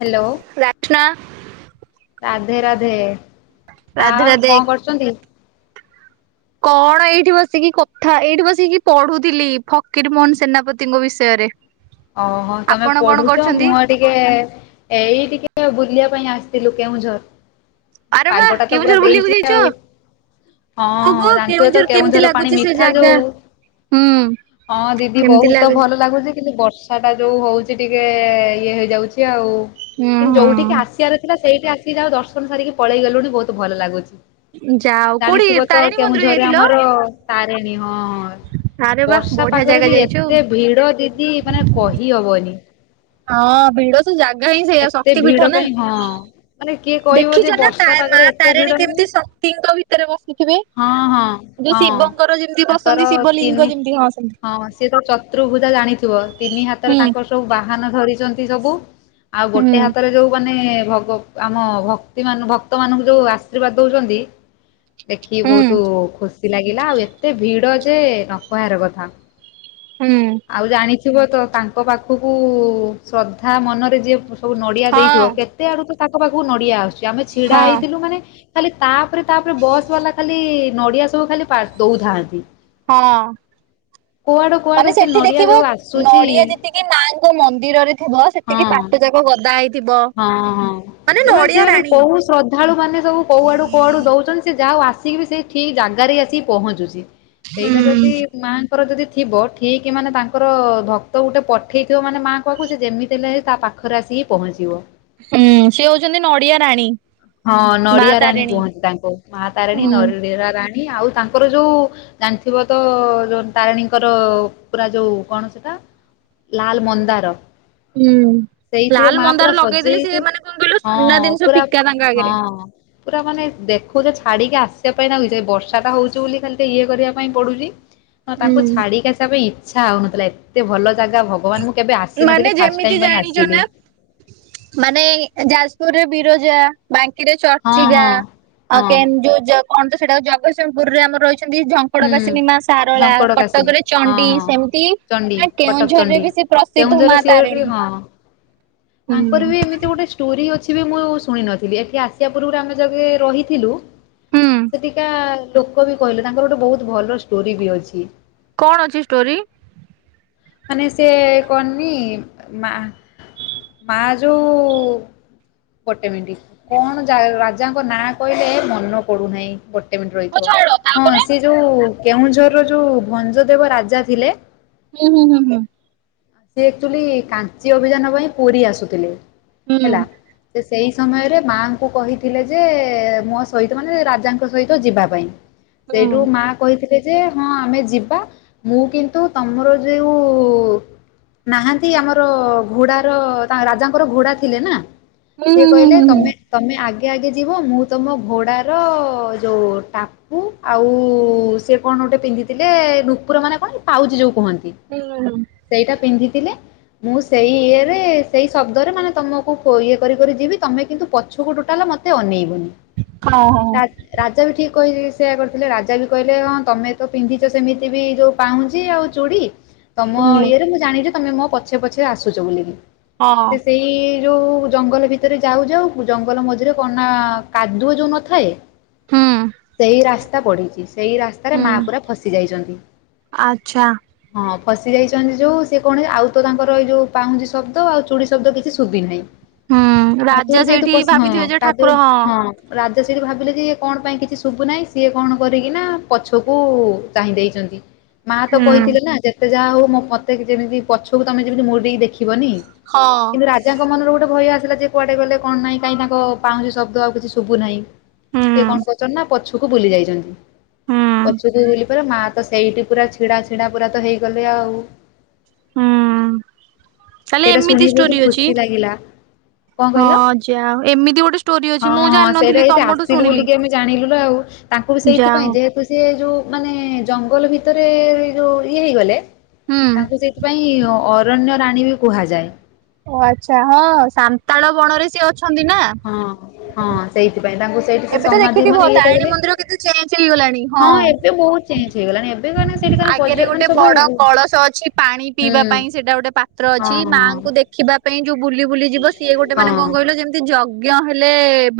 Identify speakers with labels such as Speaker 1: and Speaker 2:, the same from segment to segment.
Speaker 1: Hello
Speaker 2: Rasna
Speaker 1: Radhe Radhe
Speaker 2: Radhe
Speaker 1: ଆଉ
Speaker 2: ରାଧେ
Speaker 1: କଁ କରୁ ଚନ୍ତି।
Speaker 2: କଣ ଏଇଠି ବସିକି କଥା ଏଇଠି ବସିକି ପଢୁଥିଲି ଫକିର ମୋହନ ସେନାପତିଙ୍କ ବିଷୟରେ।
Speaker 1: ଓହୋ ତମେ
Speaker 2: ଆପଣ କଣ
Speaker 1: ପଢୁଚ
Speaker 2: କରୁଛନ୍ତି?
Speaker 1: ମୁଁ ଆ ଟିକେ ଏଇ ଟିକେ ବୁଲିଆ ପାଇଁ ଆସିଥିଲି କେଉଁଝର।
Speaker 2: ଆରେ ବା
Speaker 1: ପାଗଟା ତ ପୁରା
Speaker 2: କେଉଁଝର ବୁଲିବାକୁ
Speaker 1: ଦେଇଚି
Speaker 2: ଯାଇଛ?
Speaker 1: ଆଉ। ହଁ
Speaker 2: କୁହ
Speaker 1: ହଁ
Speaker 2: କୁହ
Speaker 1: ଜାଣିଥିବେ ତ
Speaker 2: କେମିତି
Speaker 1: କେଉଁଝର ପାଣି
Speaker 2: ଲାଗୁଛି ସେ
Speaker 1: ମିଠା
Speaker 2: ଜାଗା?
Speaker 1: ଯୋଉ
Speaker 2: ହୁଁ
Speaker 1: ହଁ ଦିଦି
Speaker 2: କେମିତି
Speaker 1: ବୋହୁତ
Speaker 2: ଲାଗୁଛି?
Speaker 1: ଭଲ ଲାଗୁଚି କିନ୍ତୁ ବର୍ ଷାଟା ଯୋଉ ହଉଛି ଟିକେ ଇଏ ହେଇଯାଉଛି ଆଉ।
Speaker 2: ହୁଁ
Speaker 1: କିନ୍ତୁ ଯୋଉଠିକି
Speaker 2: ହୁଁ
Speaker 1: ଆସିଆର ଥିଲା ସେଇଠୁ ଆସିକି ଯା ହଉ ଦର୍ଶନ ସାରିକି ପଳେଇଗଲୁଣି ବୋହୁତ ଭଲ ଲାଗୁଚି।
Speaker 2: ଯାଉ କୋଉଠି
Speaker 1: ଜାଣିଥିବ ତ
Speaker 2: ତାରିଣୀ ମନ୍ଦିର
Speaker 1: କେଉଁଝରେ
Speaker 2: ଯାଇଥିଲ?
Speaker 1: ଆମର ତାରଣୀ ହଁ।
Speaker 2: ଆରେ ବା
Speaker 1: ବର୍ଷା
Speaker 2: ବଢିଆ
Speaker 1: ପାଗରେ
Speaker 2: ଜାଗା
Speaker 1: ବି
Speaker 2: ଯାଇଛୁ ଆଉ।
Speaker 1: ଏତେ ଭିଡ ଦିଦି ମାନେ କହିହବନି।
Speaker 2: ହଁ ଭିଡ଼ ସ ସେ ଜାଗା ହିଁ ସେଇଆ
Speaker 1: ଏତେ
Speaker 2: ଶକ୍ତି ପୀଠ
Speaker 1: ଭିଡ
Speaker 2: ନା
Speaker 1: ପାଇଁ ହଁ ମାନେ କିଏ କହିବ ଯେ
Speaker 2: ଦେଖିଛ ନା
Speaker 1: ବର୍ଷା
Speaker 2: ତାରି ମା
Speaker 1: ପାଗରେ ଏତେ ଭିଡ
Speaker 2: ତାରିଣୀ
Speaker 1: ନୁହେଁ।
Speaker 2: କେମିତି ସ ତିଙ୍କ ଭିତରେ ବସିଥିବେ।
Speaker 1: ହଁ ହଁ
Speaker 2: ଯୋଉ
Speaker 1: ହଁ
Speaker 2: ଶିବଙ୍କର ଯେମିତି
Speaker 1: ତାଙ୍କର
Speaker 2: ବସନ୍ତି ଶିବ
Speaker 1: ତିନି
Speaker 2: ଲିଙ୍ଗ ଯେମିତି ହଁ ସେମିତି।
Speaker 1: ହଁ ସିଏ ତ ଚତୁର୍ଭୂଜା ଜାଣିଥିବ, ତିନି
Speaker 2: ହୁଁ
Speaker 1: ହାତରେ ତାଙ୍କର ସବୁ ବାହାନ ଧରିଛନ୍ତି ସବୁ। ଆଉ
Speaker 2: ହୁଁ।
Speaker 1: ଗୋଟେ ହାତରେ ଯୋଉ ମାନେ ଭଗ ଆମ ଭକ୍ତି ମାନ ଭକ୍ତ ମାନଙ୍କୁ ଯୋଉ ଆଶୀର୍ବାଦ ଦଉଚନ୍ତି। ଦେଖିକି
Speaker 2: ହୁଁ
Speaker 1: ବହୁତ ଖୁସି ଲାଗିଲା ଆଉ ଏତେ ଭିଡ ଯେ ନ କହିବାର କଥା।
Speaker 2: ହୁଁ।
Speaker 1: ଆଉ ଜାଣିଥିବ ତ ତାଙ୍କ ପାଖକୁ ଶ୍ରଦ୍ଧା ମନରେ ଯିଏ ପୁ ସ୍ପ ଆଉ ନଡିଆ
Speaker 2: ହଁ
Speaker 1: ଦେଇଥିବ କେତେ ଆଡୁ ତ ତାଙ୍କ ପାଖକୁ ନଡିଆ ଆସୁଛି ଆମେ ଛିଡା
Speaker 2: ହଁ
Speaker 1: ହେଇଥିଲୁ ମାନେ ଖାଲି ତାପରେ ତାପରେ ବସ୍ ବାଲା ଖାଲି ନଡିଆ ସବୁ ଖାଲି ପା ଦଉଥାନ୍ତି।
Speaker 2: ହଁ
Speaker 1: କୁଆଡୁ କୁଆଡୁ
Speaker 2: ମାନେ ସେ ସେଠି
Speaker 1: ନଡିଆ
Speaker 2: ଦେଖିବ
Speaker 1: ଯୋଉ ଆସୁଛି
Speaker 2: ନଡିଆ ଯେତିକି ମାଙ୍କ ମନ୍ଦିରରେ ଥିବ। ସେତିକି
Speaker 1: ହଁ।
Speaker 2: ବାଟଯାକ ଗଦା ହେଇ
Speaker 1: ହଁ ହଁ। ସେ ସେମାନେେ
Speaker 2: ରାଣୀ
Speaker 1: କୋଉ ଶ୍ରଦ୍ଧାଳୁ ମାନେ ସବୁ କୋଉଆଡୁ କୁଆଡୁ ଦଉଛନ୍ତି। ସେ ଯାହାଉ ଆସିକି ବି ସେ ଠିକ ଜାଗାରେ ଆସିିକି ପହଞ୍ଚୁଛି।
Speaker 2: ହୁଁ।
Speaker 1: ସେଇଟା ଯଦି ଦି ମାଙ୍କର ଯଦି ଥିବ ଠିକ ମାନେ ତାଙ୍କର ଭକ୍ତ ଗୋଟେ ପଠେଇଥିବ ମାନେ ମା ଙ୍କ ପାଖକୁ, ସେ ଯେମିତି ହେଲେ ତା ପାଖରେ ଆସିକି ପହଞ୍ଚିବ।
Speaker 2: ହୁଁ ସେ ହଉଛନ୍ତି ନଡିଆ ରାଣୀ।
Speaker 1: ହଁ
Speaker 2: ମା
Speaker 1: ନଡ଼ିଆ ରାାଣୀ
Speaker 2: ତାରିଣୀ।
Speaker 1: କୁହନ୍ତି ତାଙ୍କୁ, ମା ତାରାଣୀ
Speaker 2: ହୁଁ।
Speaker 1: ନରଡ଼ିଆ ରାଣୀ ଆଉ ତାଙ୍କ ତାଙ୍କର ଯୋଉ ଜାଣିଥିବ ତ, ଯୋଉ ତାରିଣୀଙ୍କର ପୁରା ଯୋଉ କଣ ସେଟା। ଲାଲ ମନ୍ଦାର
Speaker 2: ହୁଁ
Speaker 1: ସେଇଥିରେ
Speaker 2: ଲାଲ
Speaker 1: ମା ପୁରା
Speaker 2: ମନ୍ଦାର ଲଗେଇଲେ
Speaker 1: ସଜେଇକି
Speaker 2: ସେି ମାନେ କଣ କହିଲ ସୁନା
Speaker 1: ହଁ
Speaker 2: ଜିନିଷ
Speaker 1: ପୁରା
Speaker 2: ଫିକା ତାଙ୍କ ଆଗରେ
Speaker 1: ହଁ ପୁରା ମାନେ ଦେଖୁଛ ଛାଡିକି ଆସିବା ପାଇଁ ଲାଗଛି ବର୍ଷା ଟା ହଉଛି ବୋଲି ଖାଲି ଟ ଇଏ କରିବା ପାଇଁ ପଡୁଛି। ହ
Speaker 2: ହୁଁ
Speaker 1: ତାଙ୍କୁ ଛାଡିକ ଆସିବା ପାଇଁ ଇଚ୍ଛା ହଉନଥିଲା ଏତେ ଭଲ ଜାଗା ଭ ଭଗବାନ ମୁଁ କେବେ ଆସି
Speaker 2: ମାନେ
Speaker 1: ନଥିଲି ଫାଷ୍ଟ
Speaker 2: ଯେମିତି
Speaker 1: ଟାଇ ପାଇଁ
Speaker 2: ଜାଣିଛ ନା
Speaker 1: ଆସିଲି
Speaker 2: ମାନେ ଯାଜପୁରରେ ବିରଜା। ବ୍ୟାଙ୍କିରେ
Speaker 1: ହଁ
Speaker 2: ଚର୍ଚ୍ଚିକା
Speaker 1: ହଁ
Speaker 2: ଆ
Speaker 1: ହଁ
Speaker 2: କେନ୍ଦୁ କଣ ତ ସେଟା ଜଗତସିଂହପୁରରେମ ରହିଛନ୍ତି। ପଡ
Speaker 1: ହୁଁ।
Speaker 2: ବାସିନୀ ମା ସାରଳା
Speaker 1: ଝଙ୍କଡ଼ କାସିନୀ
Speaker 2: କଟକରେ
Speaker 1: ହଁ
Speaker 2: ଚଣ୍ଡି
Speaker 1: ହଁ
Speaker 2: ସେମିତି
Speaker 1: ଚଣ୍ଡୀ
Speaker 2: ନା
Speaker 1: କଟକ
Speaker 2: କେଉଁଝର
Speaker 1: ଚଣ୍ଡୀ।
Speaker 2: ବେଶ ପ୍ରସିଦ୍ଧ ମା
Speaker 1: କେଉଁଝରରେ ସିଏ ଗୋଟେ
Speaker 2: ତାରିଣୀ।
Speaker 1: ହଁ। ତାଙ୍କର
Speaker 2: ହୁଁ।
Speaker 1: ବି ଏମିତି ଗୋଟେ ଷ୍ଟୋରି ଅଛି ବି ମୁଁ ଶୁଣି ନଥିଲି ଏଠି ଆସିବା ପୂର୍ବରୁ ଆମେ ଯେ ରହିଥିଲୁ
Speaker 2: ହୁଁ
Speaker 1: ସେଠିକା ଲୋକ ବି କହିଲେ ତାଙ୍କର ଗୋଟେ ବହୁତ ଭଲ ଷ୍ଟୋରି ବି ଅଛି।
Speaker 2: କଣ ଅଛି ଷ୍ଟୋରି?
Speaker 1: ମାନେ ସେ କଣନି ମା ମା ଯୋଉ ଗୋଟେ ମିନଟ କଣ ରାଜାଙ୍କ ନାଁ କହିଲେ ମନ ପଡୁନାହିଁ। ମ
Speaker 2: ହଉ
Speaker 1: ରହିଥିବ
Speaker 2: ଛାଡ ତା
Speaker 1: ହଁ ସେ ଯୋଉ କେଉଁଝରର ଯୋଉ ଭଞ୍ଜ ଦେବ ରାଜା ଥିଲେ।
Speaker 2: ହୁଁ ହୁଁ ହୁଁ ହୁଁ
Speaker 1: ସଚୁଆଲି କାଞ୍ଚି ଅଭିଯାନ ପାଇଁ ପୁରୀ ଆସୁଥିଲେ
Speaker 2: ହୁଁ
Speaker 1: ହେଲା ସେ ସେଇ ସମୟରେ ମାଙ୍କୁ କହିଥିଲେ ଯେ ମୋ ସହିତ ମାନେ ରାଜାଙ୍କ ସହିତ ଯିବା ପାଇଁ।
Speaker 2: ହୁଁ
Speaker 1: ସେଇଠୁ ମା। କହିଥିଲେ ଯେ ହଁ ଆମେ ଯିବା ମୁଁ କିନ୍ତୁ ତମର ଯେଉ ନାହାନ୍ତି ଆମର ଘୋଡାର ତାଙ୍କ ରାଜାଙ୍କର ଘୋଡା ଥିଲେ ନା।
Speaker 2: ହୁଁ
Speaker 1: ସିଏ
Speaker 2: ହୁଁ
Speaker 1: କହିଲେ
Speaker 2: ହୁଁ
Speaker 1: ତମେ
Speaker 2: ହୁଁ
Speaker 1: ତମେ ଆ ଆଗେ ଆଗେ ଯିବ ମୁଁ ତମ ଘୋଡ଼ାର ଯୋଉ ଟା ପୁ ଆଉ ସେ କଣ ଗୋଟେ ପିନ୍ଧିଥିଲେ ନୂପୁର ମାନେ କଣ ପାଉଯି ଯୋଉ କୁହନ୍ତି।
Speaker 2: ହୁଁଁ।
Speaker 1: ସେଇଟା ପିନ୍ଧିଥିଲେ। ମୁଁ ସେଇ ଇଏରେ ସେଇ ଶବ୍ଦରେ ମାନେ ତମକୁ ଇଏ କରିିକରି ଯିବି ତମେ କିନ୍ତୁ ପଛକୁ ଟୁଟାଲା ମତ୍ ତେ ଅନେଇବୁନି।
Speaker 2: ହଁ ହଁ।
Speaker 1: ରାଜା ବି ଠିକ କହିି ସେୟା କରିଥିଲେ ରାଜା ବି କହିଲେ ହଁ ତମେ ତ ପିନ୍ଧିଛ ସେମିତି ବି ଯୋଉ ପାଉଁଛି ଆଉ ଚୁଡ଼ି। ତମ
Speaker 2: ହୁଁ।
Speaker 1: ଇଏରେ ମୁଁ ଜାଣିବି ଯେ ତମେ ମୋ ପଛେ ପଛେ ଆସୁଛ ବୋଲିକି
Speaker 2: ହଁ
Speaker 1: ସିଏ ସେଇ ଏ ଯୋଉ ଜଙ୍ଗଲ ଭିତରେ ଯାଉ ଯାଉ ଜଙ୍ଗଲ ମଝିରେ କନା କାଦୁଅ ଯୋଉ ନଥାଏ।
Speaker 2: ହୁଁ
Speaker 1: ସେଇ ରାସ୍ତା ବଢିଛି ସେଇ ରାସ୍ ରେ ମା
Speaker 2: ହୁଁ
Speaker 1: ପୁରା ଫସି ଯାଇଛନ୍ତି,
Speaker 2: ଆଚ୍ଛା
Speaker 1: ହଁ ଫସି ଯାଇଛନ୍ତି ଯୋଉ ସେ କଣ ଆଉ ତ ତାଙ୍କର ଏଇ ଯୋଉ ପାଉଁଜି ଶବ୍ଦ ଆଉ ଚୁଡ଼ି ଶବ୍ଦ କିଛି ଶୁଭି ନାହିଁ।
Speaker 2: ହୁଁ
Speaker 1: କାଦୁଅ
Speaker 2: ରାଜା
Speaker 1: ରେ ଯେ ତୁ
Speaker 2: ସେଇଠି
Speaker 1: ପ
Speaker 2: ଭାବିଥିବେ
Speaker 1: ହଁ
Speaker 2: ଯେ ଠାକୁର
Speaker 1: କାଦୁଅ ହଁ। ରାଜା ସେଠି ଭାବିଲେ ଯେ କଣ ପାଇଁ କିଛି ଶୁଭୁ ନାହିଁ ସିଏ କଣ କରିକି ନା ପଛକୁ ଚାହିଁ ଦେଇଛନ୍ତି। ମା ତ
Speaker 2: ହୁଁ।
Speaker 1: କହିଥିଲେ ନା ଯେତେ ଯାହା ହଉ ମୋ ମତେ ଯେମିତି ପଛ କୁ ତମେ ଯେମିତି [unintelligible] ଦେଖି ବନି
Speaker 2: ହଁ।
Speaker 1: କିନ୍ତୁ ରାଜ ଜା ଙ୍କ ମନରେ ଗୋଟେ ଭୟ ଆସିଲା ଯେ କୁଆଡେ ଗଲେ କଣ ନାହିଁ କାଇଁ ତାଙ୍କ ପାଉଁଛି ଶବ୍ଦ ଆଉ କିଛି ଶୁ ବୁ ନାହିଁ।
Speaker 2: ହୁଁ
Speaker 1: ସେ କଣ କରୁଛନ୍ତି ନା ପଛକୁ ବୁଲି ଯାଇଛନ୍ତି।
Speaker 2: ହୁଁ।
Speaker 1: ପଛୁକୁ ବୁଲି ପଲେ ମା ତ ସେଇଠି ପୁରା ଛିଡା ଛିଡା ପୁରା ତ ହେଇଗଲେ ଆଉ।
Speaker 2: ହୁଁ। ତାହେଲେ
Speaker 1: ଏଇରା
Speaker 2: ଏମିତି
Speaker 1: ଶୁଣିକି ବହୁତ
Speaker 2: ଷ୍ଟୋରି ଅଛି।
Speaker 1: ଖୁସି ଲାଗିଲା। କଁ
Speaker 2: ହଁ
Speaker 1: କହିଲ
Speaker 2: ଯାହା ହଉ ଏମିତି ଗୋଟେ ଷ୍ଟୋରି ଅଛି
Speaker 1: ହଁ
Speaker 2: ମୁଁ
Speaker 1: ହଁ ସେଇଟା
Speaker 2: ଜାଣିନଥିଲି
Speaker 1: ଏଇଠି
Speaker 2: ତମଠୁ
Speaker 1: ଆସିଲୁ
Speaker 2: ଶୁଣିଲି।
Speaker 1: ବୋଲିକି ଆମେ ଜାଣିଲୁ ନା ଆଉ। ତାଙ୍କୁ ବି
Speaker 2: ଯାହା
Speaker 1: ସେଇଥିପାଇଁ
Speaker 2: ହଉ।
Speaker 1: ଯେହେତୁ ସିଏ ଯୋଉ ମାନେ ଜଙ୍ଗଲ ଭିତରେ ଯୋଉ ଇଏ ହେଇଗଲେ।
Speaker 2: ହୁଁ।
Speaker 1: ତାଙ୍କୁ ସେଇଥିପାଇଁ ଅରଣ୍ୟ ରାଣୀ ବି କୁହାଯାଏ।
Speaker 2: ଓ ଆଚ୍ଛା ହଁ ସାନ୍ତାଳ ବଣରେ ସିଏ ଅଛନ୍ତି ନା।
Speaker 1: ହଁ ହଁ ସେଇଥିପାଇଁ ତାଙ୍କୁ ସେଇଠି ସେ
Speaker 2: ଏବେ ତ
Speaker 1: ସମାଧି
Speaker 2: ଦେଖିଥିବ
Speaker 1: ମାନେ ଇଟ
Speaker 2: ତାରିଣୀ
Speaker 1: ବୋଲି
Speaker 2: ମନ୍ଦିର କେତେ ଚେଞ୍ଜ ହେଇଗଲାଣି
Speaker 1: ହଁ ଏବେ ବହୁତ ଚେଞ୍ଜ ହେଇଗଲାଣି, ଏ
Speaker 2: ଆଗେରେ ଗୋଟେ ବଡ କଳସ ଅଛି ପାଣି ପିଇବା
Speaker 1: ହଁ
Speaker 2: ପାଇଁ ସେଇଟା ଗୋଟେ ପା ତ୍ର ଅଛି ମାଆଙ୍କୁ
Speaker 1: ହଁ
Speaker 2: ଦେଖିବା ପାଇଁ ଯୋଉ ବୁଲି ବୁଲି ଯିବ ସିଏ ଗୋଟେ ମାନେ
Speaker 1: ହଁ
Speaker 2: କଣ କହିଲ ଯେମ ଯଜ୍ଞ ହେଲେ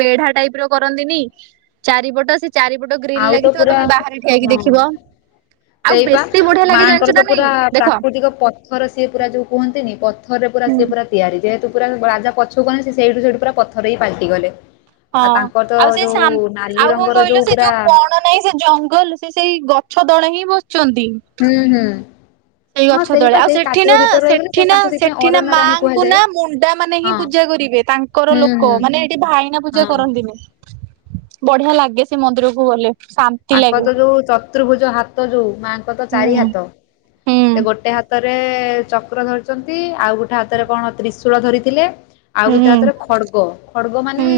Speaker 2: ବେଢା ଟାଇପ ର କରନ୍ତିନି ଚାରିପଟ ସେ ଚାରିପଟ ଗୋ ଗ୍ରୀଲ୍
Speaker 1: ଆଉ ତ
Speaker 2: ଲାଗିଥିବ
Speaker 1: ପୁରା
Speaker 2: ତମେ ବାହାରେ ଠିଆ ହେଇକି
Speaker 1: ହଁ
Speaker 2: ଦେଖିବ। ଆଉ
Speaker 1: ସେଇପା
Speaker 2: ବେଶୀ ବଢିଆ ଲାଗେ
Speaker 1: ମାଆଙ୍କର
Speaker 2: ଜାଣିଛ
Speaker 1: ତ
Speaker 2: ନା
Speaker 1: ପୁରା
Speaker 2: ନାଇଁ ଦେଖ
Speaker 1: ପ୍ରାକୃତିକ ପଥର ସିଏ ପୁରା ଯୋଉ କୁହନ୍ତିନି ପଥରରେ ପୁରା
Speaker 2: ହୁଁ।
Speaker 1: ସିଏ ପୁରା ତିଆରି ଯେହେତୁ ପୁରା ରାଜା ପଛୁକୁ ହନ ସେଇଠୁ ସେଇଠୁ ପୁରା ପଥରରେଇ ପାଲଟି ଗଲେ।
Speaker 2: ହଁ
Speaker 1: ଆ ତାଙ୍କର ତ
Speaker 2: ଆଉ ସେ
Speaker 1: ଯୋଉ
Speaker 2: ସାମ୍
Speaker 1: ନାଲି
Speaker 2: ଆଉ କଣ
Speaker 1: ରଙ୍ଗର
Speaker 2: କହିଲ
Speaker 1: ଯୋଉ
Speaker 2: ସେ
Speaker 1: ପୁରା
Speaker 2: ଯୋଉ ବଣ ନାହିଁ ସେ ଜଙ୍ଗଲ ସେ ସେଇ ଗଛ ଦଳେ ହିଁ ବସଛନ୍ତି।
Speaker 1: ହୁଁ ହୁଁ।
Speaker 2: ସେଇ
Speaker 1: ହଁ
Speaker 2: ଗଛ ତଳେ
Speaker 1: ସେଇପା
Speaker 2: ଆଉ
Speaker 1: ସେଇ
Speaker 2: ସେଠି
Speaker 1: କାଦୁଅ
Speaker 2: ନା
Speaker 1: ଭିତରେ ରହିଗଲେ ସେ
Speaker 2: ସେଠି ନା
Speaker 1: ତାଙ୍କୁ ସେଥିପାଇଁ
Speaker 2: ସେଠି ନା
Speaker 1: ଅରଣ୍ୟ ରାଣୀ
Speaker 2: ମାଙ୍କୁ
Speaker 1: କୁହାଯାଏ।
Speaker 2: ନା ମୁଣ୍ଡା ମାନେ ହିଁ
Speaker 1: ହଁ
Speaker 2: ପୂଜା କରିବେ। ତାଙ୍କର
Speaker 1: ହୁଁ
Speaker 2: ଲୋକ
Speaker 1: ହୁଁ
Speaker 2: ମାନେ ଏଇଠି ଭାଇନା ପୂଜା
Speaker 1: ହଁ।
Speaker 2: କରନ୍ତିନି। ବଢିଆ ଲାଗେ ସେ ମନ୍ଦିରକୁ ଗଲେ। ଶାନ୍ତି
Speaker 1: ତାଙ୍କ
Speaker 2: ଲାଗେ
Speaker 1: ତ ଯୋଉ ଚତୁର୍ଭୁଜ ହାତ ଯୋଉ ମାଙ୍କର ତ
Speaker 2: ହୁଁ
Speaker 1: ଚାରି ହାତ।
Speaker 2: ହୁଁ।
Speaker 1: ସେ ଗୋଟେ ହାତରେ ଚକ୍ର ଧରି ଆଉ ଗୋଟେ ହାତରେ କଣ ତ୍ରିଶୂଳ ଧରିଥିଲେ ଆଉ
Speaker 2: ହୁଁ
Speaker 1: ଗୋଟେ
Speaker 2: ହୁଁ
Speaker 1: ହାତରେ ଖଡ୍ଗ। ଖଡ଼ଗ ମାନେ
Speaker 2: ହୁଁ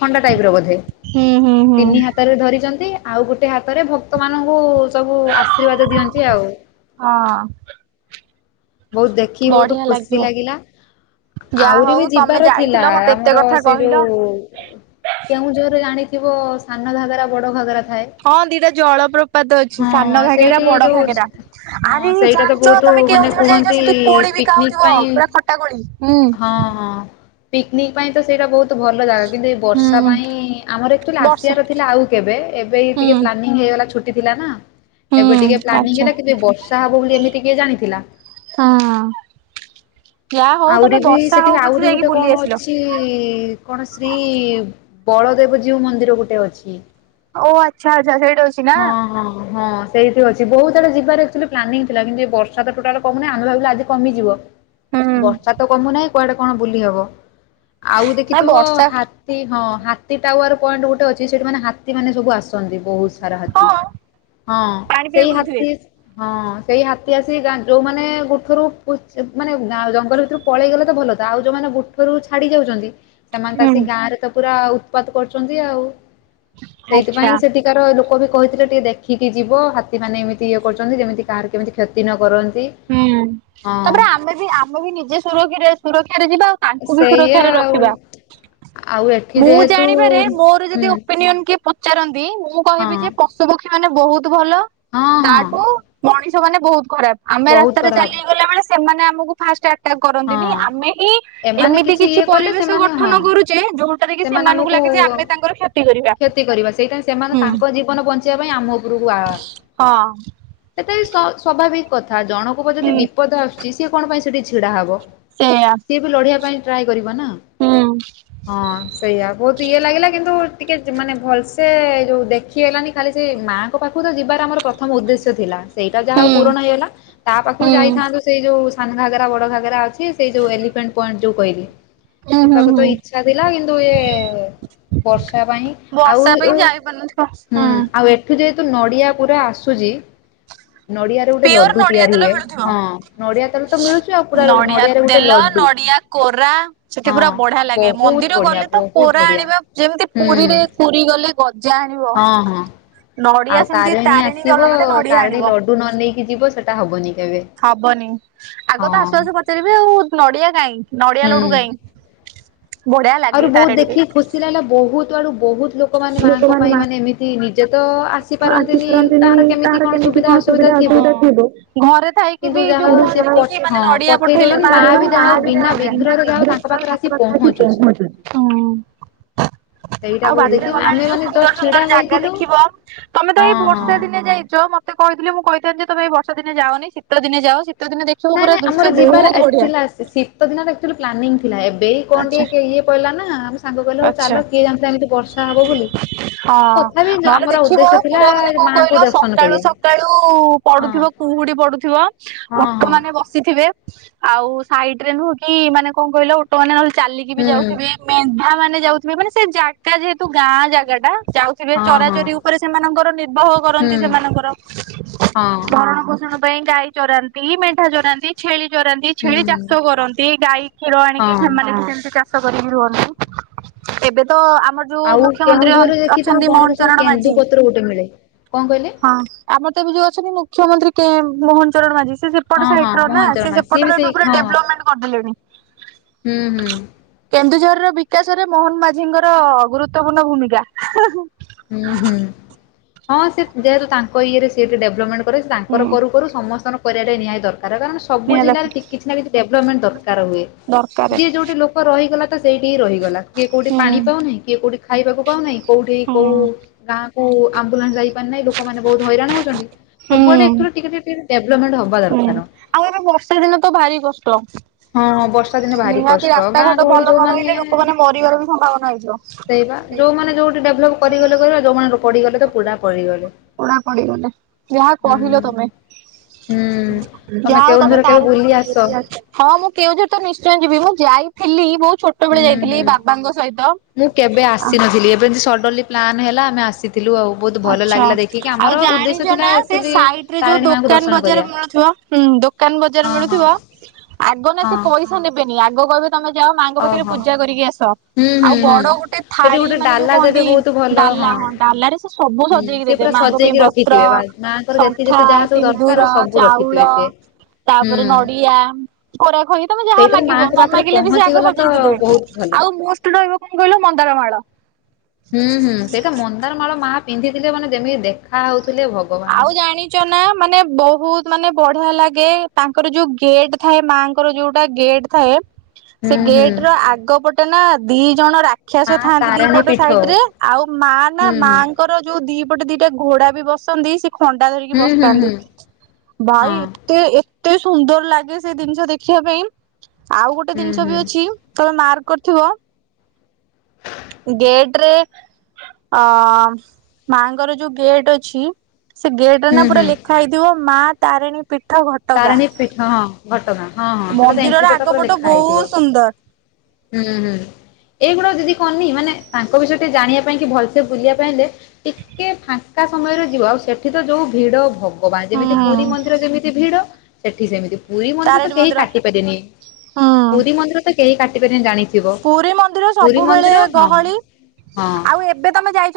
Speaker 1: ଖଣ୍ଡା ଟାଇପ୍ ର ବୋଧେ।
Speaker 2: ହୁଁ ହୁଁ ହୁଁ।
Speaker 1: ତିନି ହାତରେ ଧରିଚନ୍ତି ଆଉ ଗୋଟେ ହାତରେ ଭକ୍ତ ମାନଙ୍କୁ ସବୁ ଆଶୀର୍ବାଦ ଦିଅନ୍ତି ଆଉ।
Speaker 2: ହଁ।
Speaker 1: ବୋହୁତ ଦେଖିକି ବୋହୁତ
Speaker 2: ବଢିଆ
Speaker 1: ଖୁସି
Speaker 2: ଲାଗିବ।
Speaker 1: ଲାଗିଲା।
Speaker 2: ଯାହା
Speaker 1: ଆହୁରି
Speaker 2: ହଉ
Speaker 1: ବି
Speaker 2: ତମେ
Speaker 1: ଯିବାର ଥିଲା
Speaker 2: ଯାଇଥିଲ ମତେ ଏତେ
Speaker 1: ଆମର
Speaker 2: କଥା
Speaker 1: ସେ
Speaker 2: କହିଲ।
Speaker 1: ଯୋଉ କେଉଁଝରରେ ଜାଣିଥିବ ସାନ ଘାଗରା ବଡ ଘାଗରା ଥାଏ।
Speaker 2: ହଁ ଦିଇଟା ଜଳପ୍ରପାତ ଅଛି ସାନ
Speaker 1: ହଁ
Speaker 2: ଘାାଗେରା
Speaker 1: ସେଇଠି
Speaker 2: ବଡ
Speaker 1: ଯୋଉ
Speaker 2: ଘାଗେରା।
Speaker 1: ହଁ
Speaker 2: ଆରେ
Speaker 1: ସେଇଟା ତ
Speaker 2: ଜାଣିଚ
Speaker 1: ବହୁତ
Speaker 2: ତମେ
Speaker 1: ମାନେ
Speaker 2: କେଉଁଝ ଯାଇଛ
Speaker 1: କୁହନ୍ତି
Speaker 2: ସେଠି କୋଳି ବି
Speaker 1: ପିକନିକ
Speaker 2: ଖାଉଥିବ
Speaker 1: ପାଇଁ
Speaker 2: ପୁରା ଖଟା କୋଳି ହୁଁ।
Speaker 1: ପିକ୍ନିକ୍ ପାଇଁ ତ ସେଇଟା ବୋଉତ ତ ଭଲଯାଗା କିନ୍ତୁ ବର୍ଷା
Speaker 2: ହୁଁ
Speaker 1: ପାଇଁ ଆମର ଆଚୁଆଲି
Speaker 2: ବର୍ଷା
Speaker 1: ଆସିବାରଥିଲା ଆଉ କେବେ ଏବେ
Speaker 2: ହୁଁ
Speaker 1: ଏଇଟିକେ ପ୍ଲାନିଙ୍ଗ ହେଇଗଲା ଛୁଟି ଥିଲା ନା ଏବେ
Speaker 2: ହୁଁ
Speaker 1: ଟିକେ ପ୍ଲାନିଂ
Speaker 2: ଆଚ୍ଛା
Speaker 1: ହେଲା କେ ବର୍ଷା ହବ ବୋଲି ଏମିତି ଟିକେ ଜାଣିଥିଲା।
Speaker 2: ହୁଁ।
Speaker 1: ଆହୁରି ବି ସେଠି
Speaker 2: ପଛେ
Speaker 1: ଆହୁରି
Speaker 2: ଯାଇକି
Speaker 1: ଗୋଟେ
Speaker 2: ବୁଲି
Speaker 1: କଣ
Speaker 2: ଆସିଲ।
Speaker 1: ଅଛି। କଣ ଶ୍ରୀ ବଳଦେବଜୀଉ ମନ୍ଦିର ଗୋଟେ ଅଛି।
Speaker 2: ଓ ଆଚ୍ଛା ଆଛା ସେଇଟା ଅଛି ନା।
Speaker 1: ହଁ ହଁ ସେ ସେଇଠି ଅଛି ବୋହୁତ ଆଡେ ଯାର ପ୍ଲାନୀଙ୍ଗ ଥିଲା କିନ୍ତୁ ବର୍ଷା ତ ଟୋଟାଲ କମୁନି ଆମେ ଭାବିଲୁ ଆଜି କମଯିବ।
Speaker 2: ହୁଁ
Speaker 1: ବର୍ଷା ତ କମୁ ନାହିଁ କୁଆଡେ କଣ ବୁଲି ହବ ଆଉ
Speaker 2: ନାଇଁ
Speaker 1: ଦେଖିଥିବ।
Speaker 2: ବର୍ଷା
Speaker 1: ହଁ ହାତୀ ଟାୱାର ପଏଣ୍ଟ ଗୋଟେ ଅଛି ସେଠିାମାନେ ହାତୀ ମାନେ ସବୁ ଆସନ୍ତି ବୋହୁତ ତାର ହାତୀ
Speaker 2: ହଁ
Speaker 1: ହଁ
Speaker 2: ପାଣି ପିଇବାକୁ
Speaker 1: ସେଇ
Speaker 2: ଦଉଥିବେ
Speaker 1: ହାତୀ ହଁ ସେଇ ହାତୀ ଆସିିକିକି ଗାଁ ଯୋଉମାନୋନ ଗୋଠରୁ ପୋଚ ମାନେ ନାଉ ଜଙ୍ଗଲ ଭିତରୁ ପଳେଇଗଲେ ତ ଭଲ ତ ଆଉ ଯୋଉମାନେ ଗୁଠରୁ ଛାଡି ଯାଉଚନ୍ତି ସେମାନେ ତ ଆସି
Speaker 2: ହୁଁ
Speaker 1: ଗାଁରେ ସେ ପୁରା ଉତ୍ପାାତ କରୁଚନ୍ତି ଆଉ
Speaker 2: ଆଚ୍ଛା
Speaker 1: ସେଇଥିପାଇଁ ସେଠୀ ସେଠିକାର ଲୋକ ବି କହିଥିଲେ ଟିକେ ଦେଖିକି ଯିବ ହାତୀମାନେ ଏମିତି ଇଏ କରୁଚନ୍ତି ଯେମିତି କାହାର କେମିତି କ୍ଷତି ନ କରନ୍ତି।
Speaker 2: ହୁଁ
Speaker 1: ହଁ
Speaker 2: ତାପରେ ଆମେ ବି ଆମେ ବି ନିଜେ ସୁରଖି ସୁରକ୍ଷାରେ ଯିବା ଆଉ। ତାଙ୍କୁ ବି
Speaker 1: ସେଇଆ
Speaker 2: ସୁରକ୍ଷାରେ
Speaker 1: ଆଉ
Speaker 2: ରଖିବା।
Speaker 1: ଆଉ ଏଠି
Speaker 2: ମୁଁ
Speaker 1: ଯେହେତୁ
Speaker 2: ଜାଣିବାରେ ମୋର ଯଦି
Speaker 1: ହୁଁ
Speaker 2: ଓପିନିଅ କିଏ ପଚାରନ୍ତି ମୁଁ କହିବି
Speaker 1: ହଁ
Speaker 2: ଯେ ପଶୁ ପକ୍ଷୀ ମାନେ ବୋହୁତ ଭଲ
Speaker 1: ହଁ ହଁ
Speaker 2: ତାଠୁ ମଣିଷ ମାନେ ବୋହୁତ ଖରାପ୍ ଆମେ
Speaker 1: ବହୁତ
Speaker 2: ରାସ୍ତାରେ
Speaker 1: କରାହବ
Speaker 2: ଚାଲିକିଗଲା ବେଳେ ସେମାନେ ଆମକୁ ଫାଷ୍ଟ ଆ କରନ୍ତିନି
Speaker 1: ହଁ
Speaker 2: ଆମେ ହିଁ
Speaker 1: ଏମାନେ
Speaker 2: ଏମିତି କିଛି
Speaker 1: ଇଏ କଲେ
Speaker 2: ପରିବେଶ
Speaker 1: ସେମାନେ ହଁ
Speaker 2: ଗଠନ କରୁଛେ ଯୋଉଠ
Speaker 1: ସେମାନେ ଆମକୁ
Speaker 2: କରିବା।
Speaker 1: କ୍ଷତି କରିବା ସେଇଥିାଇଁ ସେମାନେ
Speaker 2: ହୁଁ।
Speaker 1: ତାଙ୍କ ଜୀବନ ବଞ୍ଚ ବଞ୍ଚି ପିବା ପାଇଁ ଆମ ଉପରକୁ ଆ
Speaker 2: ହଁ।
Speaker 1: ସେଟା ବି ସ୍ୱଭାବିକ କଥା ଜଣଙ୍କ ଉପରେ ଯଦି
Speaker 2: ହୁଁ
Speaker 1: ବିପଦ ଆସୁଛି ସିଏ କଣ ପାଇଁ ସେଠି ଛିଡା ହବ।
Speaker 2: ସେଇଆ।
Speaker 1: ସିଏ ବି ଲଢିବା ପାଇଁ ଟ୍ରାଏ କରିବ ନା।
Speaker 2: ହୁଁ।
Speaker 1: ହଁ ସେଇଆା ବୋହୁତ ଇଏ ଲାଗିଲା କିନ୍ତୁ ଟିକେ ମାନେ ଭଲସେ ଯୋଉ ଦେଖି ହେଇଲାନି ଖାଲି ସେ ମା ଙ୍କ ପାଖକୁ ତ ଯିବାର ଆମର ପ୍ରଥମ ଉଦ୍ଦେଶ୍ୟ ଥିଲା ସେଇଟା ଯାହା
Speaker 2: ହୁଁ
Speaker 1: ହୋଉ ପୂରଣ ହେଇଗଲା ତା ପାଖକୁ
Speaker 2: ହୁଁ
Speaker 1: ଯାଇଥାନ୍ତୁ ସେଇ ଯୋଉ ସାନ ଘାଗରା, ବଡ ଘାଗରା ଅଛି, ସେଇ ଯୋଉ ଏଲିଫେଣ୍ଟ ପଏଣ୍ଟ ଯୋଉ କହିଲି।
Speaker 2: ହୁଁ ହୁଁ
Speaker 1: ଯିବାକୁ
Speaker 2: ହୁଁ।
Speaker 1: ତ ଇଛା ଥିଲା, କିନ୍ତୁ ଏ ଏ ବର୍ଷା ପାଇଁ, ଆଉ
Speaker 2: ବର୍ଷା ପାଇଁ
Speaker 1: ଉ
Speaker 2: [unintelligible]
Speaker 1: ଏଠୁ ଯେହେତୁ ନଡିଆ ପୁରା ଆସୁଚି, ନଡିଆରେ ଗୋଟେ
Speaker 2: ପିଓର
Speaker 1: ଲଡୁ
Speaker 2: ନଡିଆ
Speaker 1: ତିଆରି
Speaker 2: ତେଲ
Speaker 1: ହୁଏ,
Speaker 2: ମିଳୁଥିବ।
Speaker 1: ହଁ। ନଡିଆ ତେଲ ତ ମିଳୁଚି ଆଉ। ପୁରା
Speaker 2: ନଡିଆ
Speaker 1: ନଡିଆରେ ଗୋଟେ
Speaker 2: ତେଲ,
Speaker 1: ଲଡୁ
Speaker 2: ନଡିଆ କୋରା, ସେଠି
Speaker 1: ହଁ
Speaker 2: ପୁରା ବଢିଆ ଲାଗେ,
Speaker 1: ବହୁତ
Speaker 2: ମନ୍ଦିର
Speaker 1: ବଢିଆ
Speaker 2: ଗଲେ ତ
Speaker 1: ବହୁତ
Speaker 2: କୋରା
Speaker 1: ବଢିଆ
Speaker 2: ଆଣିବା ଯେମିତି
Speaker 1: ହୁଁ।
Speaker 2: ପୁରୀରେ, ପୁରୀ ଗଲେ ଗଜା ଆଣିବ।
Speaker 1: ହଁ ହଁ
Speaker 2: ନଡିଆ
Speaker 1: ଆଉ
Speaker 2: ସେମିତି, ତାରେଣୀ ଗଲ ମାନେ ନଡିଆ ଆଣିବ।
Speaker 1: ଡୁ ନ ନେଇକି ଯିବ, ସେଟା ହବନି କେବେ।
Speaker 2: ହବନି, ଆଗ ତ
Speaker 1: ହଁ
Speaker 2: ଆସୁ ଆସୁ ପଚାରିବି ଆଉ, ନଡିଆ କାଇଁ? ନଡିଆ
Speaker 1: ହୁଁ।
Speaker 2: ଲଡୁ କାଇଁ? ବଢିଆ
Speaker 1: ଆହୁରି
Speaker 2: ଲାଗେ
Speaker 1: ବହୁତ
Speaker 2: ତାରିଣୀରେ।
Speaker 1: ଦେଖିକି ଖୁସି ଲାଗିଲା, ବହୁତ ଆଡୁ, ବହୁତ ଲୋକ ମାନେ, ମାଙ୍କ ପାଇଁ ମାନେ ଏମିତି
Speaker 2: ହଁ, ଆସିପାରନ୍ତିନି, କାହାର କେମିତି କଣ, ସୁବିଧା ଅସୁବିଧା ଥିବ? ଘରେ ଥାଇ ସିଏ
Speaker 1: କିନ୍ତୁ
Speaker 2: ବି,
Speaker 1: ଯାହା
Speaker 2: ଯୋଉ
Speaker 1: ହଉ ସେ
Speaker 2: କୁହନ୍ତିନି
Speaker 1: ପଠ
Speaker 2: କି, ମାନେ
Speaker 1: ହଁ
Speaker 2: ନଡିଆ
Speaker 1: ପଠେଇ
Speaker 2: ପଠେଇଲେ
Speaker 1: ଦଉଛନ୍ତି
Speaker 2: ମା
Speaker 1: ବି ଯାହା
Speaker 2: ଗ୍ରହଣ
Speaker 1: ହଉ
Speaker 2: କରନ୍ତି,
Speaker 1: ବିନା
Speaker 2: ସେଇ ଭଳିଆ।
Speaker 1: ବିଘ୍ନରେ ଯାହା ହଉ
Speaker 2: ତାଙ୍କ ପାଖରେ ଆସି
Speaker 1: ପହଞ୍ଚୁଛି।
Speaker 2: ପହଞ୍ଚୁଚି।
Speaker 1: ସେଇଟା
Speaker 2: ଆଉ
Speaker 1: ବୋଉ
Speaker 2: ବାଟରେ
Speaker 1: ଦେଖିବ
Speaker 2: ଗଲାବେଳେ
Speaker 1: ଆମେ
Speaker 2: ଯୋଉ
Speaker 1: ମାନେ
Speaker 2: ସୁନ୍ଦର
Speaker 1: ଜଷ୍ଟ ଛିଡା
Speaker 2: ସୁନ୍ଦର ଜାଗା
Speaker 1: ହେଇଥିଲୁ
Speaker 2: ଦେଖିବ? ତମେ ତ
Speaker 1: ହଁ
Speaker 2: ଏଇ ବର୍ଷା
Speaker 1: ହଁ।
Speaker 2: ଦିନେ ଦିନେ ଯାଇଚ, ମତେ କହିଥିଲେ, ମୁଁ କହିଥାନ୍ତି ଯେ, ତମେ ଏଇ ବର୍ଷା ଦିନେ ଯାଅନି, ଶୀତ ଦିନ ଯାଅ, ଶୀତ ଦିନ ଦେ ସବୁ ପୁରା ଦୃଶ୍ୟ, ବହୁତ ବଢିଆ।
Speaker 1: ସେ ଶୀତ ଦିନ ଆକ୍ଚୁଆଲି ପ୍ଲାନିଂ ଥିଲା, ଏବେ ଏଇ କଣ
Speaker 2: ଆଚ୍ଛା
Speaker 1: ଟିକେ ଇଏ ପଇଲା ନା। ସାଙ୍ଗ କହିଲେ ହଉ
Speaker 2: ଆଚ୍ଛା
Speaker 1: ଚାଲ, କିଏ ଜାଣିଥିଲା ଏମିତି ବର୍ଷା ହବ ବୋଲି।
Speaker 2: ହଁ,
Speaker 1: ତଥାପି ଯ
Speaker 2: ନହେଲେ
Speaker 1: ଆମର
Speaker 2: ଦେଖିବ,
Speaker 1: ଉଦ୍ଦେଶ୍ୟ ଥିଲା
Speaker 2: ପୁରା ମାନେ କଣ
Speaker 1: ମାଙ୍କୁ
Speaker 2: କହିଲ
Speaker 1: ଦର୍ଶନ
Speaker 2: ସକାଳୁ
Speaker 1: କରିବା
Speaker 2: ସକାଳୁ ଉ
Speaker 1: ହଁ।
Speaker 2: ପଡୁଥିବ, କୁହୁଡି ପଡୁ ଥିବ,
Speaker 1: ହଁ
Speaker 2: ଓଟ
Speaker 1: ହଁ
Speaker 2: ମାନେ ବସିଥିବେ, ଆଉ ସାଇଡରେ ନୁହୁକି, ମାନେ କଣ କହିଲ ଓ ଓଟ ମାନେ ନହେଲେ ଚାଲିକି ବି
Speaker 1: ହୁଁ
Speaker 2: ଯାଉଥିବେ, ମେଣ୍ଢା ମାନେ ଯାଉଥିବେ, ମାନେ ସେ ଯା ଜାଗା ଯେହେତୁ ଗାଁ ଜାଗା ଟା, ଯାଉ ଥିବେ,
Speaker 1: ହଁ ହଁ
Speaker 2: ଚରାଚରି ଉପରେ ସେମାନଙ୍କର ନିର୍ବହ କରନ୍ତି
Speaker 1: ହୁଁ।
Speaker 2: ସେମାନଙ୍କର, ଭରଣ ପୋଷ
Speaker 1: ହଁ
Speaker 2: ଭରଣ ପୋଷଣ ପାଇଁ ଗାଈ ଚରାନ୍ତି, ମେଣ୍ଢା ଚରାନ୍ତି। ଛେଳି ଚରାନ୍ତି, ଛେଳି ଚାଷ
Speaker 1: ହୁଁ
Speaker 2: କରନ୍ତି, ଗାଈ କ୍ଷୀର ଆଣିକି
Speaker 1: ହଁ।
Speaker 2: ସେମାନେ ସେମିତି ଚା ଚାଷ କରିକି ରୁହନ୍ତି, ଏବେ ତ ଆ ଆମର ଯୋଉ
Speaker 1: ଆଉ
Speaker 2: ମୁଖ୍ୟମନ୍ତ୍ରୀ
Speaker 1: କେଉଁଝରରେ ଦେଖିଥିବ
Speaker 2: ଅଛନ୍ତି, ମୋହନ
Speaker 1: ବଣରେ ସବୁ
Speaker 2: ଚରଣ
Speaker 1: କେନ୍ଦୁ
Speaker 2: ମାଝୀ,
Speaker 1: ପତ୍ର ଗୋଟେ ମିଳେ କଣ କହିଲେ?
Speaker 2: ହଁ। ଆମର ତ ଏବେ ଯୋଉ ଅଛନ୍ତି, ମୁଖ୍ୟମନ୍ତ୍ରୀ କେ ମୋହନ ଚରଣ ମାଝି, ସେ ସେପଟ
Speaker 1: ହଁ ହଁ
Speaker 2: ସାଇଟର ନା,
Speaker 1: ମୋହନ
Speaker 2: ସେ
Speaker 1: ଚରଣ ସିଏ ବି
Speaker 2: ସେପଟରେ ଏ
Speaker 1: ସେଇ
Speaker 2: ପୁରା
Speaker 1: ହଁ
Speaker 2: ଡେଭଲପମେଣ୍ଟ କରିଦେଲେଣି।
Speaker 1: ହୁଁ ହୁଁ
Speaker 2: କେନ୍ଦୁଝର ର ବିକାଶ ରେ ମୋହନ ମାଝିଙ୍କର ଗୁରୁତ୍ୱପୂର୍ଣ୍ଣ ଭୂମିକା। [unintelligible]
Speaker 1: ହୁଁ ହୁଁ, ହଁ ସେ ଯେହେତୁ ତାଙ୍କ ଇଏରେ, ସେ ଡେଭଲପମେଣ୍ଟ କରିବେ, ତାଙ୍କର କରୁ କରୁ ସମସ୍ତଙ୍କର କରିବାଟା ବି ନିହାତି ଦରକାର, କାରଣ ସବୁ
Speaker 2: ନିହାତି
Speaker 1: ଜିଲ୍ଲାରେ ଟି କି ଡେଭଲପମେଣ୍ଟ ଦରକାର ହୁଏ,
Speaker 2: ଦରକାରେ
Speaker 1: ଯିଏ ଯୋଉଠି ଲୋକ ରହିଗଲା ତ ସେଇଠି ହି ରହିଗଲା, କିଏ କୋଉଠି
Speaker 2: ହୁଁ
Speaker 1: ପାଣି ପାଉନାହିଁ, କିଏ କୋଉଠି ଖାଇବାକୁ ପାଉନାହିଁ, କୋଉଠି କୋଉ
Speaker 2: ହୁଁ
Speaker 1: ଗାଁ କୁ ଆମ୍ବୁଲାନ୍ସ ଯାଇପାରି ନାହିଁ, ଲୋକମାନେ ବହୁତ ହଇରାଣ ହଉଛନ୍ତି, ସବୁଆଡେ ଏଥୁରୁ ଟିକେଟିକେ ଟିକେଟିକେ ଡେଭଲପମେଣ୍ଟ ହବ।
Speaker 2: ହୁଁ, ଆଉ ଏବେ ବର୍ଷା ଦିନ ତ ଭାରି କଷ୍ଟ।
Speaker 1: ହଁ, ବର୍ଷ ବର୍ଷା ଦିନେ ଭାରି
Speaker 2: ନିହାତି
Speaker 1: କଷ୍ଟ, ଗାଁ
Speaker 2: ରାସ୍ତାଘାଟ
Speaker 1: ଗହଳି
Speaker 2: ଭଲ ନ
Speaker 1: ଯୋଉମାନେ
Speaker 2: ରହିଲେ
Speaker 1: ଏ,
Speaker 2: ଲୋକମାନେ
Speaker 1: ହଁ,
Speaker 2: ମରିବାର ବି ସମ୍ଭାବନା ହେଇଯିବ।
Speaker 1: ସେଇପା। ଯୋଉମାନେ ଯଉଠି ଡେଭଲପ୍ କରିଗଲେ, କରିଗଲେ, ଯୋଉମାନେ ପଡିଗଲେ ତ, ପୁରା ପଡିଗଲେ,
Speaker 2: ପୋଡା ପଡିଗଲେ ଯାହା
Speaker 1: ହୁଁ।
Speaker 2: କହିଲ ତମେ
Speaker 1: ହୁଁ, ତମେ
Speaker 2: ଯାହା ହଉ
Speaker 1: କେଉଁଝର କେବେ
Speaker 2: ତାର
Speaker 1: ବୁଲି ଆସ।
Speaker 2: ହଁ, ମୁଁ କେଉଁଝର ତ ନିଶ୍ଚୟ ଯିବି, ମୁଁ ଯାଇଥିଲି, ବହୁତ ଛୋଟ ବେଳେ
Speaker 1: ହୁଁ
Speaker 2: ଯାଇଥିଲି,
Speaker 1: ହୁଁ।
Speaker 2: ଏଇ ବାବା ଙ୍କ ସହିତ।
Speaker 1: ମୁଁ କେବେ ଆସିନଥିଲି। ଏବେ ସଡନଲି ପ୍ଲାନ୍ ହେଲା ଆମେ ଆସିଲୁ।
Speaker 2: ଆଛା ଆଉ
Speaker 1: ଉଦ୍ଦେଶ୍ୟ
Speaker 2: ଜାଣିଚ
Speaker 1: ଥିଲା
Speaker 2: ନା ସେ
Speaker 1: ଆକ୍ଚୁଆଲି
Speaker 2: ସାଇଟରେ ଯୋଉ
Speaker 1: ତାରିଣୀ ମାଙ୍କୁ
Speaker 2: ଦୋକାନ
Speaker 1: ଦର୍ଶନ
Speaker 2: ବଜାର
Speaker 1: କରିବା
Speaker 2: ମିଳୁଥିବ। ହୁଁ ଦୋକାନ ବଜାର
Speaker 1: ହଁ ହଁ
Speaker 2: ମିଳୁଥିବ। ଆଗ ନାକୁ
Speaker 1: ହଁ
Speaker 2: ସେ ପଇସା ନେବେନି ଆଗ କହିବେ ତମେ ଯାଅ ମାଆଙ୍କ ପାଖରେ
Speaker 1: ଓହୋ
Speaker 2: ପୂଜା କରିକି ଆସ।
Speaker 1: ହୁଁ
Speaker 2: ଆଉ
Speaker 1: ହୁଁ ହୁଁ।
Speaker 2: ବଡ ଗୋଟେ
Speaker 1: ସେଠି
Speaker 2: ଥାଳି
Speaker 1: ଗୋଟେ
Speaker 2: ମାନେ ଯୋଉ
Speaker 1: ଡାଲା ଦେବେ
Speaker 2: କୁହନ୍ତି
Speaker 1: ବହୁତ ଭଲ
Speaker 2: ଡାଲା ହଁ ଡାଲାରେ ତୁ ସବୁ
Speaker 1: ହୁଁ
Speaker 2: ସଜେଇକି
Speaker 1: ସିଏ
Speaker 2: ଦେବେ।
Speaker 1: ପୁରା
Speaker 2: ମାଙ୍କ ପେଇଁ
Speaker 1: ସଜେଇକି
Speaker 2: ବସ୍ତ୍ର,
Speaker 1: ରଖିଥିବେ ମାଆଙ୍କର ଯେତେ
Speaker 2: ସଙ୍ଖା,
Speaker 1: ଯେତେ ଯାହା ସବୁ ଦରକାର
Speaker 2: ସିନ୍ଦୁର,
Speaker 1: ସବୁ
Speaker 2: ଚାଉଳ।
Speaker 1: ରଖିଥିବେ ସିଏ।
Speaker 2: ତାପରେ
Speaker 1: ହୁଁ
Speaker 2: ନଡିଆ କୋରା ଖଇ ତମେ ଯାହା
Speaker 1: ସେଇଟା ତ
Speaker 2: ମାଗିବ
Speaker 1: ମାଆଙ୍କ
Speaker 2: ନ
Speaker 1: ପାଖରେ
Speaker 2: ମାଗିଲେ ବି ସେ
Speaker 1: ପହଞ୍ଚି
Speaker 2: ଆଗ
Speaker 1: ଗଲା ତ
Speaker 2: ସଜେଇ ଦେଇଦେବେ।
Speaker 1: ବହୁତ ଭଲ।
Speaker 2: ଆଉ ମୋଷ୍ଟ ରହିବ କଣ କହିଲ? ମନ୍ଦାରମାଳ।
Speaker 1: ହୁଁ ହୁଁ ସେଇଟା ମନ୍ଦାରମାଳ ମା ପିନ୍ଧିଥିଲେ ମାନେ ଯେମିତି ଦେଖା ହଉଥିଲେ ଭଗ
Speaker 2: ଆଉ ଜାଣି ଚନା ମାନେ ବହୁତ ମାନେ ବଢିଆ ଲାଗେ ତାଙ୍କର ଯୋଉ ଗେଟ୍ ଥାଏ ମାଙ୍କର ଯୋଉଟା ଗେଟ୍ ଥାଏ
Speaker 1: ହୁଁ
Speaker 2: ସେ
Speaker 1: ହୁଁ
Speaker 2: ଗେଟ ର ଆଗ ପଟେ ନା ଦି ଜଣ ରା
Speaker 1: ମା
Speaker 2: ଖ୍ୟାସ ଥାଆନ୍ତି
Speaker 1: ତାରିଣୀ
Speaker 2: ଦିପଟ
Speaker 1: ପୀଠ
Speaker 2: ସାଇଟ ରେ। ଆଉ ମା ନା
Speaker 1: ହୁଁ
Speaker 2: ମା
Speaker 1: ହୁଁ
Speaker 2: ଙ୍ ଙ୍କର ଯୋଉ ଦି ପଟେ ଦିଟା ଘୋଡା ବି ବସନ୍ତି ସେ ଖଣ୍ଡା ଧରିକି
Speaker 1: ହୁଁ ହୁଁ
Speaker 2: ବସଥାନ୍ତି।
Speaker 1: ହୁଁ।
Speaker 2: ଭାଇ
Speaker 1: ହଁ
Speaker 2: ଏତେ ଏତେ ସୁନ୍ଦର ଲାଗେ ସେ ଜିନିଷ ଦେଖିବା ପାଇଁ। ଆଉ ଗୋଟେ
Speaker 1: ହୁଁ
Speaker 2: ଜିନିଷ
Speaker 1: ହୁଁ
Speaker 2: ବି ଅଛି ତମେ ମାର୍କ କରିଥିବ। ଗେଟ୍ରେ ଅମ୍ ମାଙ୍କର ଯୋଉ ଗେଟ୍ ଅଛି ସେ ଗେଟରେ
Speaker 1: ହୁଁ
Speaker 2: ନା ପୁରା
Speaker 1: ହୁଁ
Speaker 2: ଲେଖା ହେଇଥିବ ମା ତାରିଣୀ ପୀଠ ଘ
Speaker 1: ତାରିଣୀ ପୀଠ ହଁ ଘଟଗାଁ ହଁ ହଁ। ସେଟା ତ
Speaker 2: ମନ୍ଦିରର
Speaker 1: ଏଣ୍ଟ୍ରି ପଟ ପୁରା
Speaker 2: ଆଗପଟ
Speaker 1: ଲେଖା
Speaker 2: ବହୁତ
Speaker 1: ହେଇଥିବ।
Speaker 2: ସୁନ୍ଦର
Speaker 1: ହୁଁ ହୁଁ। ଏଇଗୁଡା ଯଦି କନି ମାନେ ତାଙ୍କ ବିଷୟରେ ଟିକେ ଜାଣିଆ ପାଇଁ କି ଭଲସେ ବୁଲିବା ପାଇଁ ହେଲେ ଟିକେ ଫାଙ୍କା ସମୟରେ ଯିବ। ଆଉ ସେଠି ତ ଯୋଉ ଭିଡ ଭଗ ବୋବା ଗାଁ
Speaker 2: ହୁଁ
Speaker 1: ଯେମିତି ପୁରୀ
Speaker 2: ହୁଁ
Speaker 1: ମନ୍ଦିର ଯେମିତି ଭିଡ ସେଠି ସେମିତି। ପୁରୀ ମନ୍ଦିର ତ କେହି କାଟି ପାରିଏନି।
Speaker 2: ହୁଁ।
Speaker 1: ପୁରୀ ମନ୍ଦିର ତ କେହି କାଟି ପାରିବେନି ଜାଣି
Speaker 2: ପୁରୀ ମନ୍ଦିର ସବୁବେଳେ ଗହଳି
Speaker 1: ହଁ
Speaker 2: ଆଉ ଏବେ ତମେ ଯାଇଚ